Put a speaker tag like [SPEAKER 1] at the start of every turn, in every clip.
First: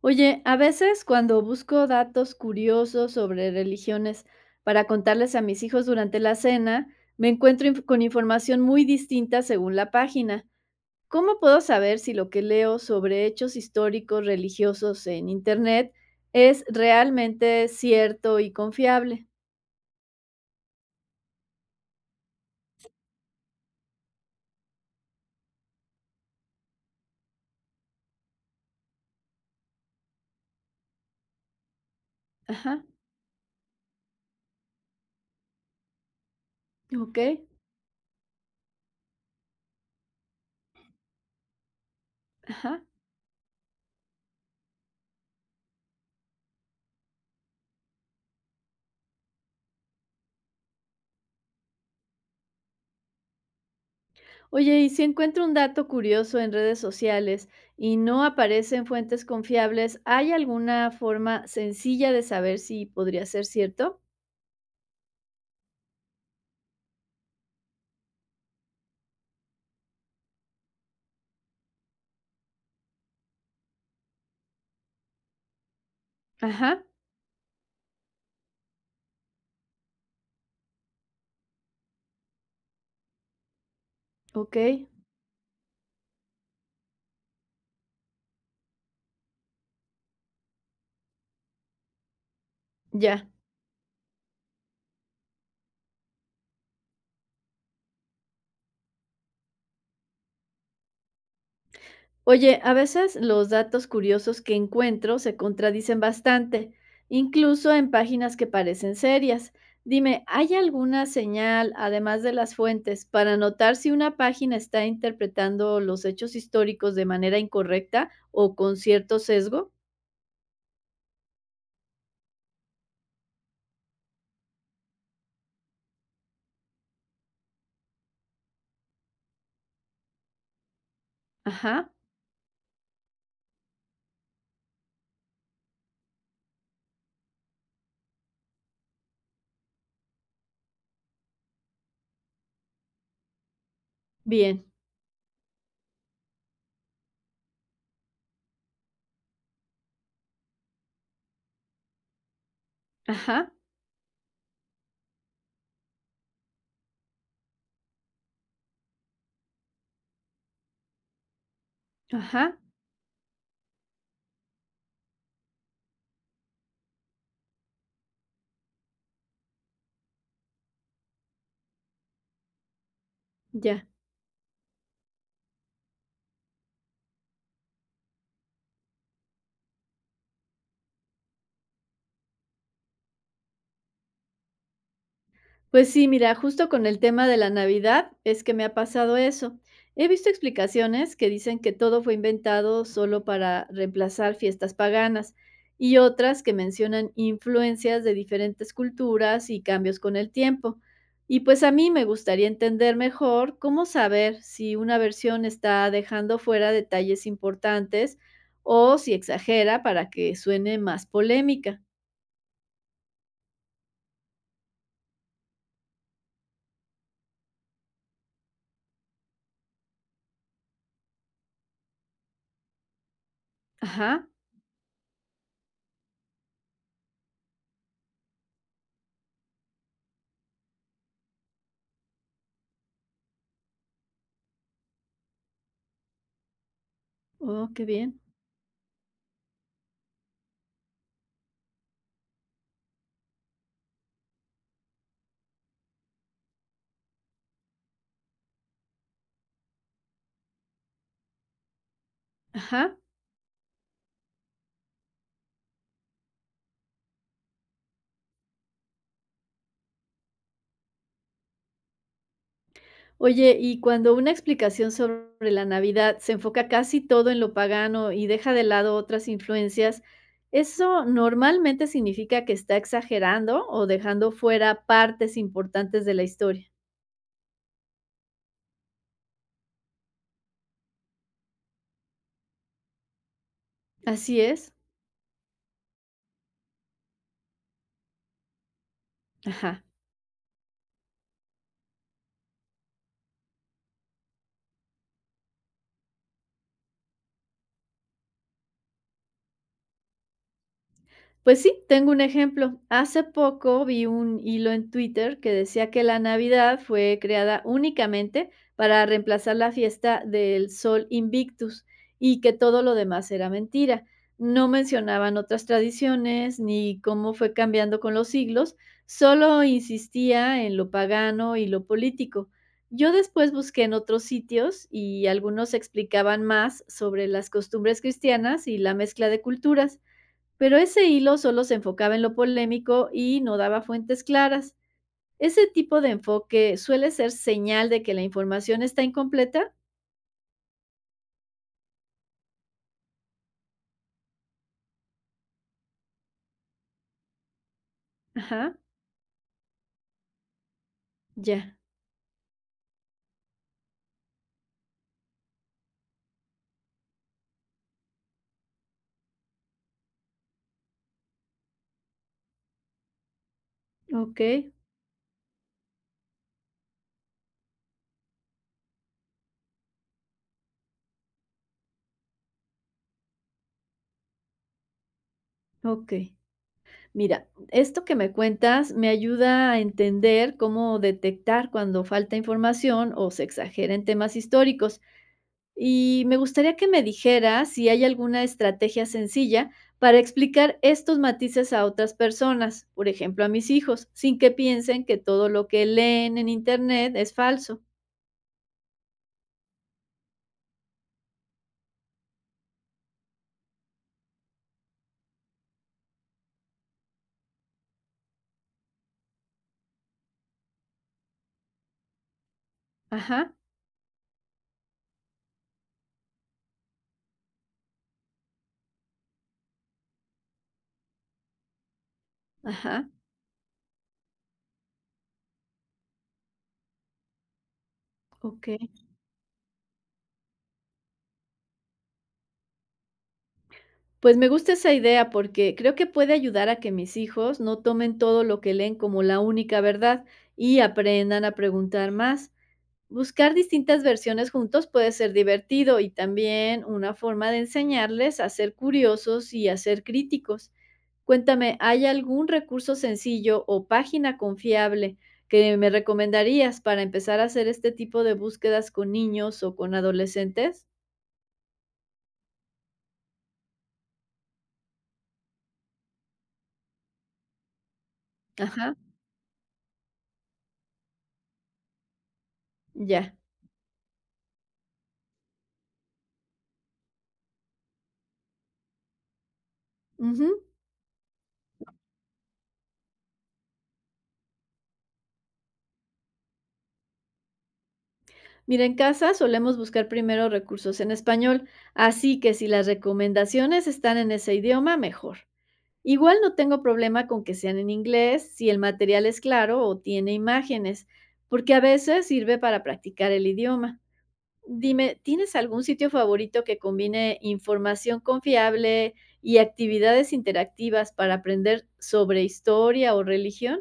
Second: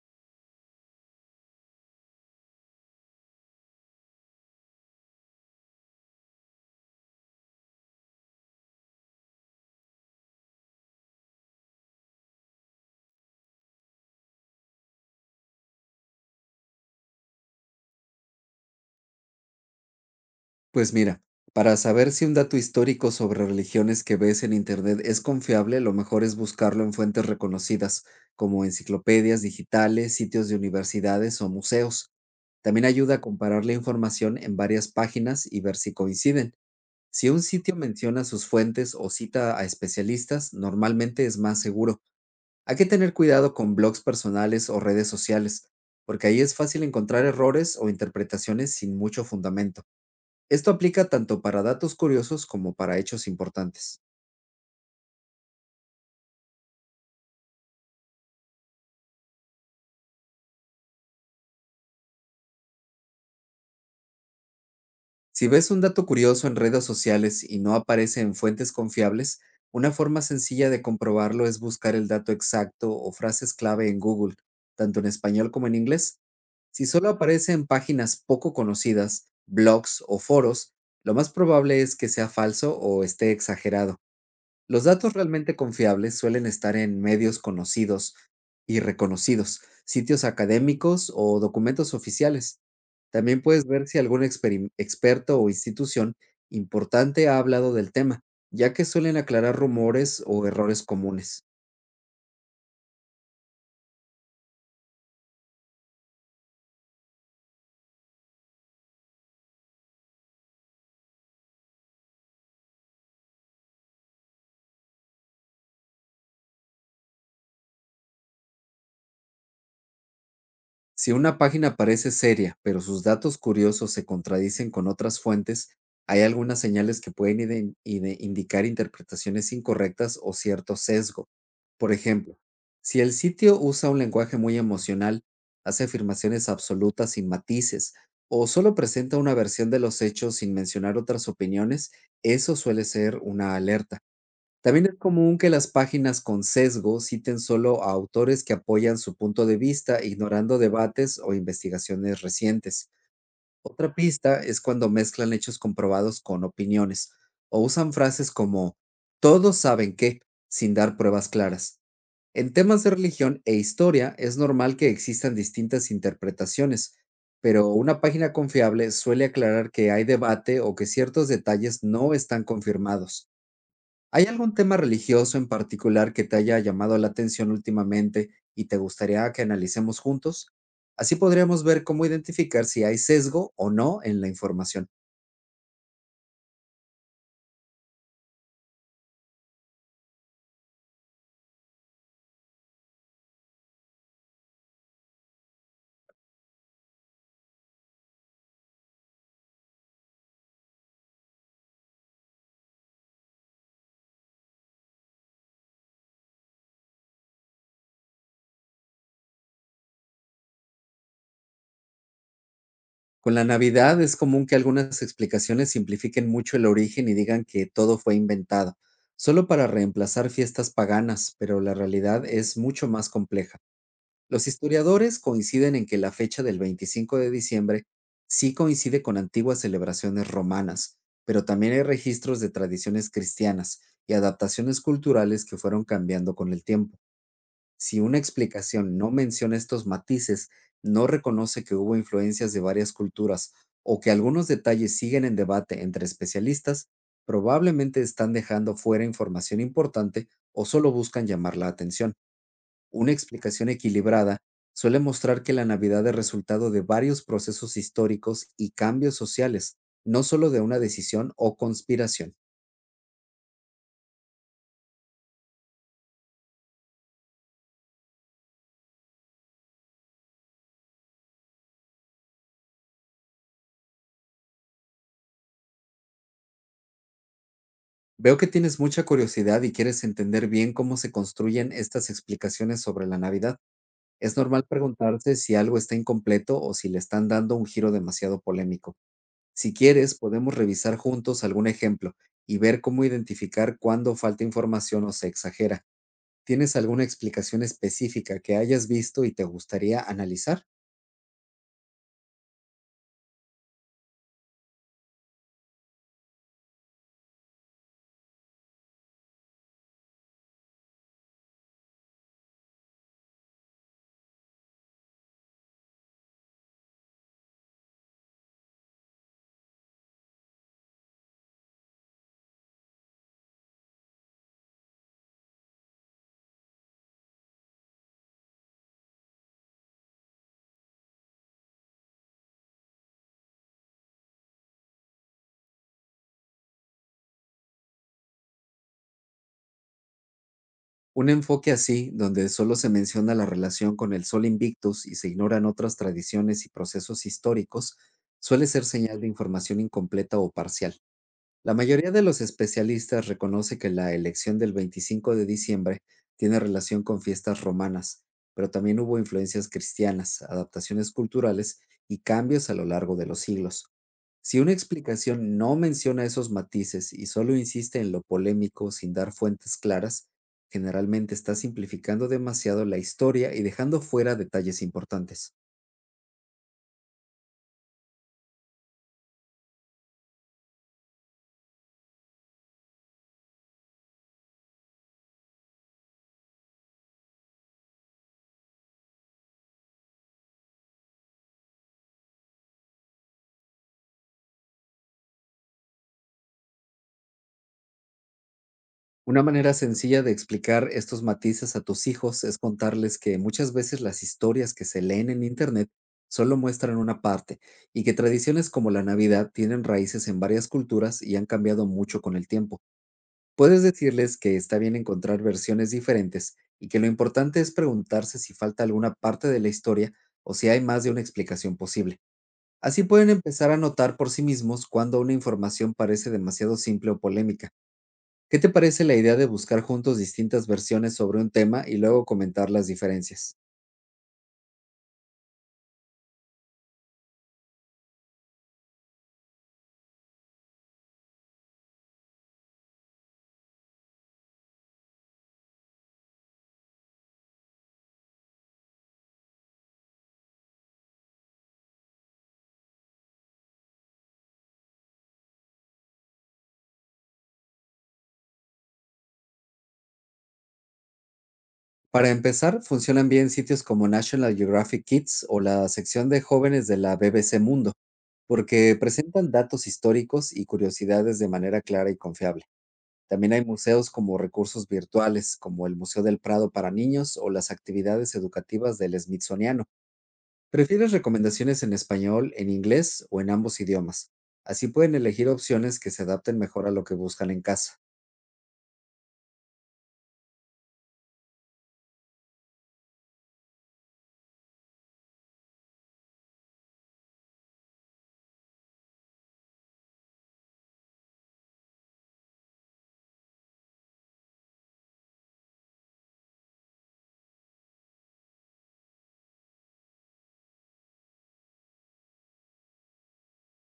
[SPEAKER 1] Oye, a veces cuando busco datos curiosos sobre religiones para contarles a mis hijos durante la cena, con información muy distinta según la página. ¿Cómo puedo saber si lo que leo sobre hechos históricos religiosos en Internet es realmente cierto y confiable?
[SPEAKER 2] Pues mira, para saber si un dato histórico sobre religiones que ves en Internet es confiable, lo mejor es buscarlo en fuentes reconocidas, como enciclopedias digitales, sitios de universidades o museos.
[SPEAKER 1] Ajá.
[SPEAKER 2] También ayuda a comparar la información en varias páginas y ver si coinciden.
[SPEAKER 1] Ok.
[SPEAKER 2] Si un sitio menciona sus fuentes o cita a especialistas, normalmente es más seguro. Hay
[SPEAKER 1] Ajá.
[SPEAKER 2] que tener cuidado con blogs personales o redes sociales, porque ahí es fácil encontrar errores o interpretaciones sin mucho fundamento. Esto aplica tanto para datos curiosos como para hechos importantes.
[SPEAKER 1] Oye, y si encuentro un dato curioso en redes sociales y no aparece en fuentes confiables, ¿hay alguna forma sencilla de saber si podría ser cierto?
[SPEAKER 2] Si ves un dato curioso en redes sociales y no aparece en fuentes confiables, una forma sencilla de comprobarlo es buscar el dato exacto o frases clave en Google, tanto en español como en inglés.
[SPEAKER 1] Ajá.
[SPEAKER 2] Si solo aparece en páginas poco conocidas, blogs o foros, lo más probable es que sea falso o esté exagerado.
[SPEAKER 1] Ok.
[SPEAKER 2] Los datos realmente confiables suelen estar en medios conocidos y reconocidos, sitios académicos o documentos oficiales.
[SPEAKER 1] Ya.
[SPEAKER 2] También puedes ver si algún experto o institución importante ha hablado del tema, ya que suelen aclarar rumores o errores comunes.
[SPEAKER 1] Oye, a veces los datos curiosos que encuentro se contradicen bastante, incluso en páginas que parecen serias. Dime, ¿hay alguna señal, además de las fuentes, para notar si una página está interpretando los hechos históricos de manera incorrecta o con cierto sesgo?
[SPEAKER 2] Si una página parece seria, pero sus datos curiosos se contradicen con otras fuentes, hay algunas señales que pueden indicar interpretaciones incorrectas o cierto sesgo.
[SPEAKER 1] Ajá.
[SPEAKER 2] Por ejemplo, si el sitio usa un lenguaje muy emocional, hace afirmaciones absolutas sin matices, o solo presenta una versión de los hechos sin mencionar otras opiniones, eso suele ser una alerta.
[SPEAKER 1] Bien.
[SPEAKER 2] También es común que las páginas con sesgo citen solo a autores que apoyan su punto de vista, ignorando debates o investigaciones recientes.
[SPEAKER 1] Ajá.
[SPEAKER 2] Otra pista es cuando mezclan hechos comprobados con opiniones o usan frases como todos saben que, sin dar pruebas claras. En
[SPEAKER 1] Ajá.
[SPEAKER 2] temas de religión e historia es normal que existan distintas interpretaciones, pero una página confiable suele aclarar que hay debate o que ciertos detalles no están confirmados.
[SPEAKER 1] Ya.
[SPEAKER 2] ¿Hay algún tema religioso en particular que te haya llamado la atención últimamente y te gustaría que analicemos juntos? Así podríamos ver cómo identificar si hay sesgo o no en la información.
[SPEAKER 1] Pues sí, mira, justo con el tema de la Navidad es que me ha pasado eso. He visto explicaciones que dicen que todo fue inventado solo para reemplazar fiestas paganas y otras que mencionan influencias de diferentes culturas y cambios con el tiempo. Y pues a mí me gustaría entender mejor cómo saber si una versión está dejando fuera detalles importantes o si exagera para que suene más polémica.
[SPEAKER 2] Con la Navidad es común que algunas explicaciones simplifiquen mucho el origen y digan que todo fue inventado, solo para reemplazar fiestas paganas, pero la realidad es mucho más compleja.
[SPEAKER 1] Ajá.
[SPEAKER 2] Los historiadores coinciden en que la fecha del 25 de diciembre sí coincide con antiguas celebraciones romanas, pero también hay registros de tradiciones cristianas y adaptaciones culturales que fueron cambiando con el tiempo.
[SPEAKER 1] Oh, qué
[SPEAKER 2] Si una
[SPEAKER 1] bien.
[SPEAKER 2] explicación no menciona estos matices, no reconoce que hubo influencias de varias culturas o que algunos detalles siguen en debate entre especialistas, probablemente están dejando fuera información importante o solo buscan llamar la atención.
[SPEAKER 1] Ajá.
[SPEAKER 2] Una explicación equilibrada suele mostrar que la Navidad es resultado de varios procesos históricos y cambios sociales, no solo de una decisión o conspiración.
[SPEAKER 1] Oye, y cuando una explicación sobre la Navidad se enfoca casi todo en lo pagano y deja de lado otras influencias, ¿eso normalmente significa que está exagerando o dejando fuera partes importantes de la historia?
[SPEAKER 2] Veo que tienes mucha curiosidad y quieres entender bien cómo se construyen estas explicaciones sobre la Navidad. Es
[SPEAKER 1] Así
[SPEAKER 2] normal
[SPEAKER 1] es.
[SPEAKER 2] preguntarse si algo está incompleto o si le están dando un giro demasiado polémico. Si
[SPEAKER 1] Ajá.
[SPEAKER 2] quieres, podemos revisar juntos algún ejemplo y ver cómo identificar cuándo falta información o se exagera. ¿Tienes alguna explicación específica que hayas visto y te gustaría analizar?
[SPEAKER 1] Pues sí, tengo un ejemplo. Hace poco vi un hilo en Twitter que decía que la Navidad fue creada únicamente para reemplazar la fiesta del Sol Invictus y que todo lo demás era mentira. No mencionaban otras tradiciones ni cómo fue cambiando con los siglos, solo insistía en lo pagano y lo político. Yo después busqué en otros sitios y algunos explicaban más sobre las costumbres cristianas y la mezcla de culturas, pero ese hilo solo se enfocaba en lo polémico y no daba fuentes claras. Ese tipo de enfoque suele ser señal de que la información está incompleta.
[SPEAKER 2] Un enfoque así, donde solo se menciona la relación con el Sol Invictus y se ignoran otras tradiciones y procesos históricos, suele
[SPEAKER 1] Ajá.
[SPEAKER 2] ser señal de información incompleta o parcial. La
[SPEAKER 1] Ya.
[SPEAKER 2] mayoría de los especialistas reconoce que la elección del 25 de diciembre tiene relación con fiestas romanas, pero también hubo influencias cristianas, adaptaciones culturales y cambios a lo largo de los siglos.
[SPEAKER 1] Ok.
[SPEAKER 2] Si una explicación no menciona esos matices y solo insiste en lo polémico sin dar fuentes claras, generalmente está simplificando demasiado la historia y dejando fuera detalles importantes.
[SPEAKER 1] Ok. Mira, esto que me cuentas me ayuda a entender cómo detectar cuando falta información o se exagera en temas históricos. Y me gustaría que me dijeras si hay alguna estrategia sencilla para explicar estos matices a otras personas, por ejemplo, a mis hijos, sin que piensen que todo lo que leen en internet es falso.
[SPEAKER 2] Una manera sencilla de explicar estos matices a tus hijos es contarles que muchas veces las historias que se leen en Internet solo muestran una parte y que tradiciones como la Navidad tienen raíces en varias culturas y han cambiado mucho con el tiempo.
[SPEAKER 1] Ajá.
[SPEAKER 2] Puedes decirles que está bien encontrar versiones diferentes y que lo importante es preguntarse si falta alguna parte de la historia o si hay más de una explicación posible. Así
[SPEAKER 1] Ajá.
[SPEAKER 2] pueden empezar a notar por sí mismos cuando una información parece demasiado simple o polémica. ¿Qué te
[SPEAKER 1] Ok.
[SPEAKER 2] parece la idea de buscar juntos distintas versiones sobre un tema y luego comentar las diferencias?
[SPEAKER 1] Pues me gusta esa idea porque creo que puede ayudar a que mis hijos no tomen todo lo que leen como la única verdad y aprendan a preguntar más. Buscar distintas versiones juntos puede ser divertido y también una forma de enseñarles a ser curiosos y a ser críticos. Cuéntame, ¿hay algún recurso sencillo o página confiable que me recomendarías para empezar a hacer este tipo de búsquedas con niños o con adolescentes?
[SPEAKER 2] Para empezar, funcionan bien sitios como National Geographic Kids o la sección de jóvenes de la BBC Mundo,
[SPEAKER 1] Ajá.
[SPEAKER 2] porque presentan datos históricos y curiosidades de manera clara y confiable.
[SPEAKER 1] Ya.
[SPEAKER 2] También hay museos como recursos virtuales, como el Museo del Prado para niños o las actividades educativas del Smithsoniano.
[SPEAKER 1] Ujú.
[SPEAKER 2] ¿Prefieres recomendaciones en español, en inglés o en ambos idiomas? Así pueden elegir opciones que se adapten mejor a lo que buscan en casa.
[SPEAKER 1] Mira, en casa solemos buscar primero recursos en español, así que si las recomendaciones están en ese idioma, mejor. Igual no tengo problema con que sean en inglés si el material es claro o tiene imágenes, porque a veces sirve para practicar el idioma. Dime, ¿tienes algún sitio favorito que combine información confiable y actividades interactivas para aprender sobre historia o religión?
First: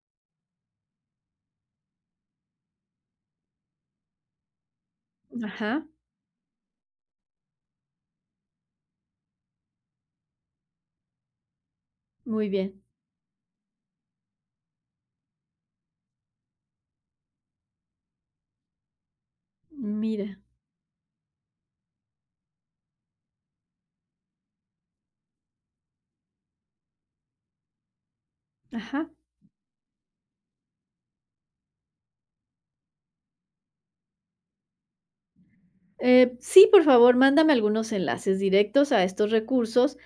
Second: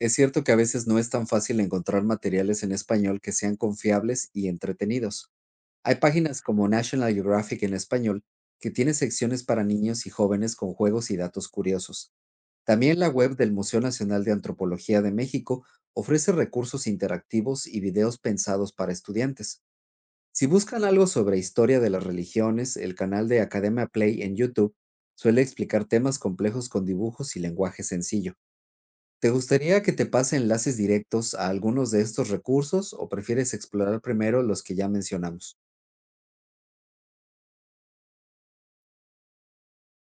[SPEAKER 2] Es cierto que a veces no es tan fácil encontrar materiales en español que sean confiables y entretenidos.
[SPEAKER 1] Ajá.
[SPEAKER 2] Hay páginas como National Geographic en español que tiene secciones para niños y jóvenes con juegos y datos curiosos.
[SPEAKER 1] Muy bien.
[SPEAKER 2] También la web del Museo Nacional de Antropología de México ofrece recursos interactivos y videos pensados para estudiantes.
[SPEAKER 1] Mira.
[SPEAKER 2] Si buscan algo sobre historia de las religiones, el canal de Academia Play en YouTube suele explicar temas complejos con dibujos y lenguaje sencillo.
[SPEAKER 1] Ajá.
[SPEAKER 2] ¿Te gustaría que te pase enlaces directos a algunos de estos recursos o prefieres explorar primero los que ya mencionamos?
[SPEAKER 1] Sí, por favor, mándame algunos enlaces directos a estos recursos,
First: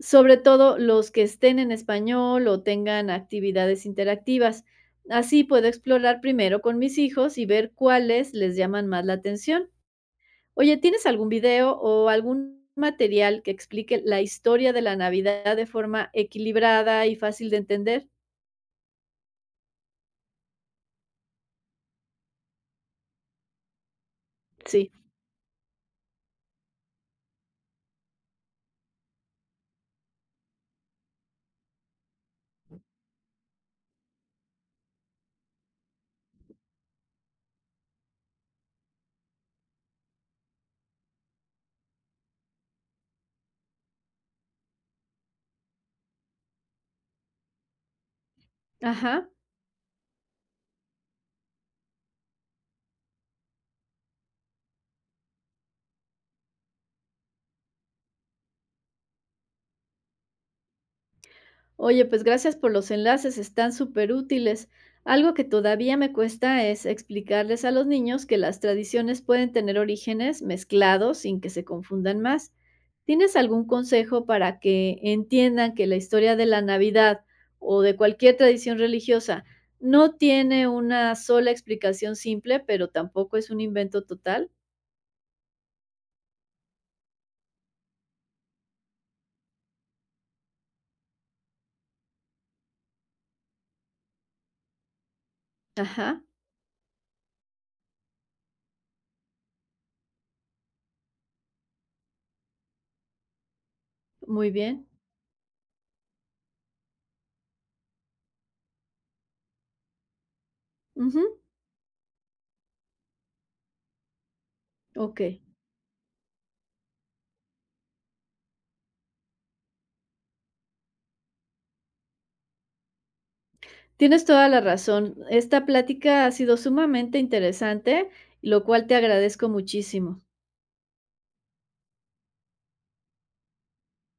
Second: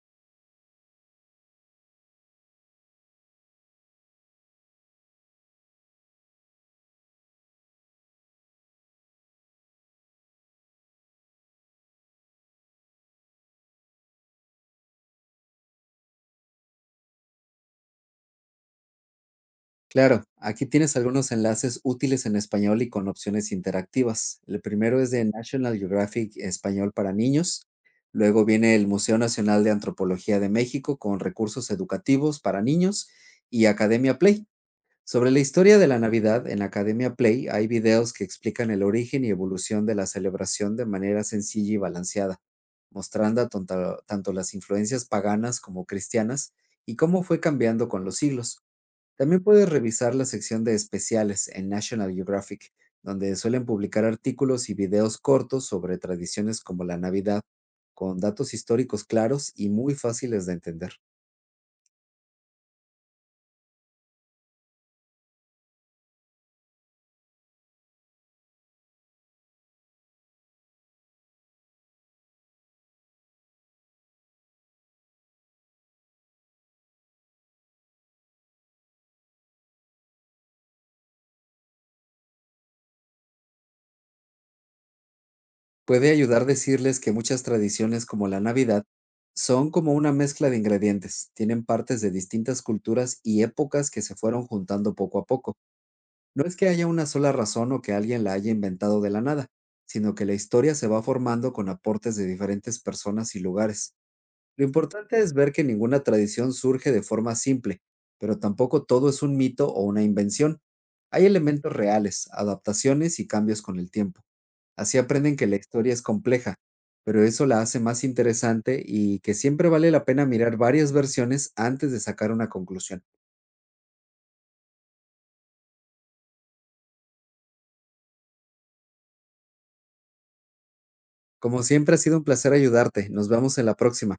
[SPEAKER 1] sobre todo los que estén en español o tengan actividades interactivas. Así puedo explorar primero con mis hijos y ver cuáles les llaman más la atención. Oye, ¿tienes algún video o algún material que explique la historia de la Navidad de forma equilibrada y fácil de entender?
[SPEAKER 2] Claro, aquí tienes algunos enlaces útiles en español y con opciones interactivas. El
[SPEAKER 1] Sí.
[SPEAKER 2] primero es de National Geographic Español para niños. Luego viene el Museo Nacional de Antropología de México con recursos educativos para niños y Academia Play. Sobre la historia de la Navidad, en Academia Play hay videos que explican el origen y evolución de la celebración de manera sencilla y balanceada, mostrando tanto las influencias paganas como cristianas y cómo fue cambiando con los siglos.
[SPEAKER 1] Ajá.
[SPEAKER 2] También puedes revisar la sección de especiales en National Geographic, donde suelen publicar artículos y videos cortos sobre tradiciones como la Navidad, con datos históricos claros y muy fáciles de entender.
[SPEAKER 1] Oye, pues gracias por los enlaces, están súper útiles. Algo que todavía me cuesta es explicarles a los niños que las tradiciones pueden tener orígenes mezclados sin que se confundan más. ¿Tienes algún consejo para que entiendan que la historia de la Navidad o de cualquier tradición religiosa no tiene una sola explicación simple, pero tampoco es un invento total?
[SPEAKER 2] Puede ayudar decirles que muchas tradiciones como la Navidad son como una mezcla de ingredientes, tienen partes de distintas culturas y épocas que se fueron juntando poco a poco.
[SPEAKER 1] Ajá.
[SPEAKER 2] No es que haya una sola razón o que alguien la haya inventado de la nada, sino que la historia se va formando con aportes de diferentes personas y lugares.
[SPEAKER 1] Muy
[SPEAKER 2] Lo
[SPEAKER 1] bien.
[SPEAKER 2] importante es ver que ninguna tradición surge de forma simple, pero tampoco todo es un mito o una invención. Hay
[SPEAKER 1] Ujú.
[SPEAKER 2] elementos reales, adaptaciones y cambios con el tiempo. Así
[SPEAKER 1] Ok.
[SPEAKER 2] aprenden que la historia es compleja, pero eso la hace más interesante y que siempre vale la pena mirar varias versiones antes de sacar una conclusión.
[SPEAKER 1] Tienes toda la razón. Esta plática ha sido sumamente interesante, lo cual te agradezco muchísimo.
[SPEAKER 2] Como siempre ha sido un placer ayudarte. Nos vemos en la próxima.